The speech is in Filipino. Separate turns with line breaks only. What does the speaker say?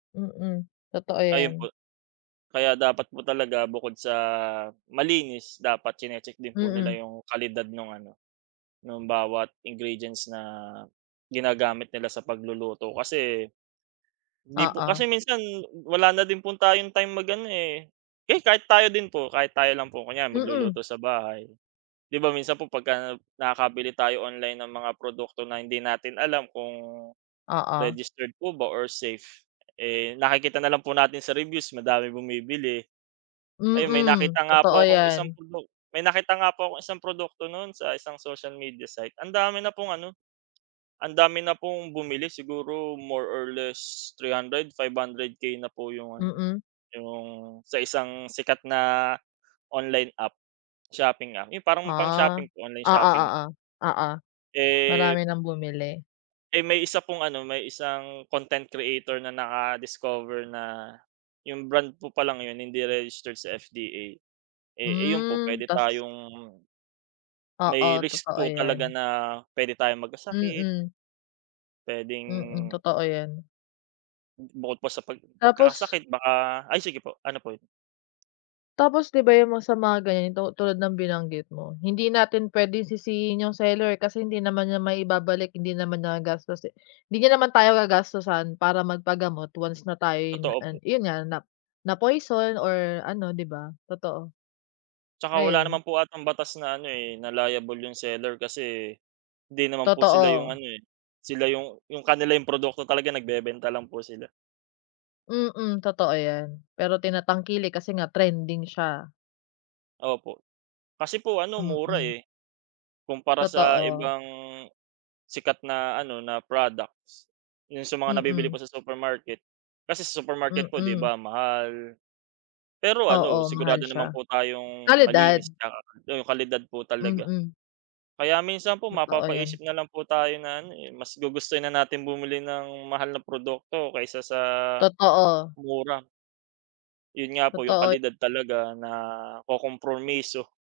Mm, totoo
Ayun
yan.
po. Kaya dapat po talaga bukod sa malinis dapat chine-check din po nila
Mm.
yung kalidad nung ano, nung bawat ingredients na ginagamit nila sa pagluluto kasi hindi po
Oo.
kasi minsan wala na din po tayong time mag-ano eh, eh, kahit tayo din po, kahit tayo lang po, kunyari magluluto
Mm.
sa bahay. 'Di ba, minsan po pagka nakabili tayo online ng mga produkto na hindi natin alam kung
Oo.
registered po ba or safe, eh, nakikita na lang po natin sa reviews madami bumibili. Ayun, may
Mm,
nakita nga
totoo
po akong isang
yan.
produk may nakita nga po akong isang produkto nun sa isang social media site, ang dami na pong ano, ang dami na pong bumili siguro more or less 300, 500K na po yung ano,
Mm.
yung sa isang sikat na online app, shopping app, yung parang pang
Ah,
shopping, online
oo,
shopping.
oo. Oo. Marami
Eh.
nang bumili.
Eh, may isa pong ano, may isang content creator na naka-discover na yung brand po palang yun, hindi registered sa FDA. Eh, ayun po
Hmm,
puwede
tas.
tayong may
Oo,
risk
totoo
po talaga
yan.
na puwede tayong magkasakit
Mm. Mm,
puwedeng,
totoo yan.
Bukod pa sa pag
Tapos
pagkakasakit baka ay sige po, ano po?
Tapos, 'di ba yung mga sa mga ganito tulad ng binanggit mo, hindi natin puwedeng sisihin yung seller kasi hindi naman niya maibabalik, hindi naman niya gastos, eh. Hindi niya naman tayo gagastusan para magpagamot once na tayo'y nag
Totoo
ano
po.
yun nga, na na-poison or ano,' di ba? Totoo.
Tsaka wala
Ayun.
naman po atang batas na ano eh, na liable yung seller kasi hindi naman po sila 'yong
Totoo.
ano eh, sila yung yung kanilang produkto talaga, nagbebenta lang po sila.
Mm, totoo yan. Pero tinatangkilik kasi nga trending siya.
Opo. Kasi po ano mura
Mm.
eh, kumpara sa
Totoo.
ibang sikat na ano, na products. Yun sa mga nabibili
Mm.
po sa supermarket. Kasi sa supermarket po 'di
Mm.
ba mahal. Pero ano
Oo, mahal
sigurado naman
siya.
po tayong
Kalidad.
malinis 'tsaka yung kalidad po talaga.
Mm.
Kaya minsan po,
Totoo yan.
mapapaisip nalang po tayo na ano eh, mas gugustuhin na natin bumili ng mahal na produkto kaysa sa
Totoo.
mura. Yun nga po yung
Totoo.
kalidad talaga nakokompromiso.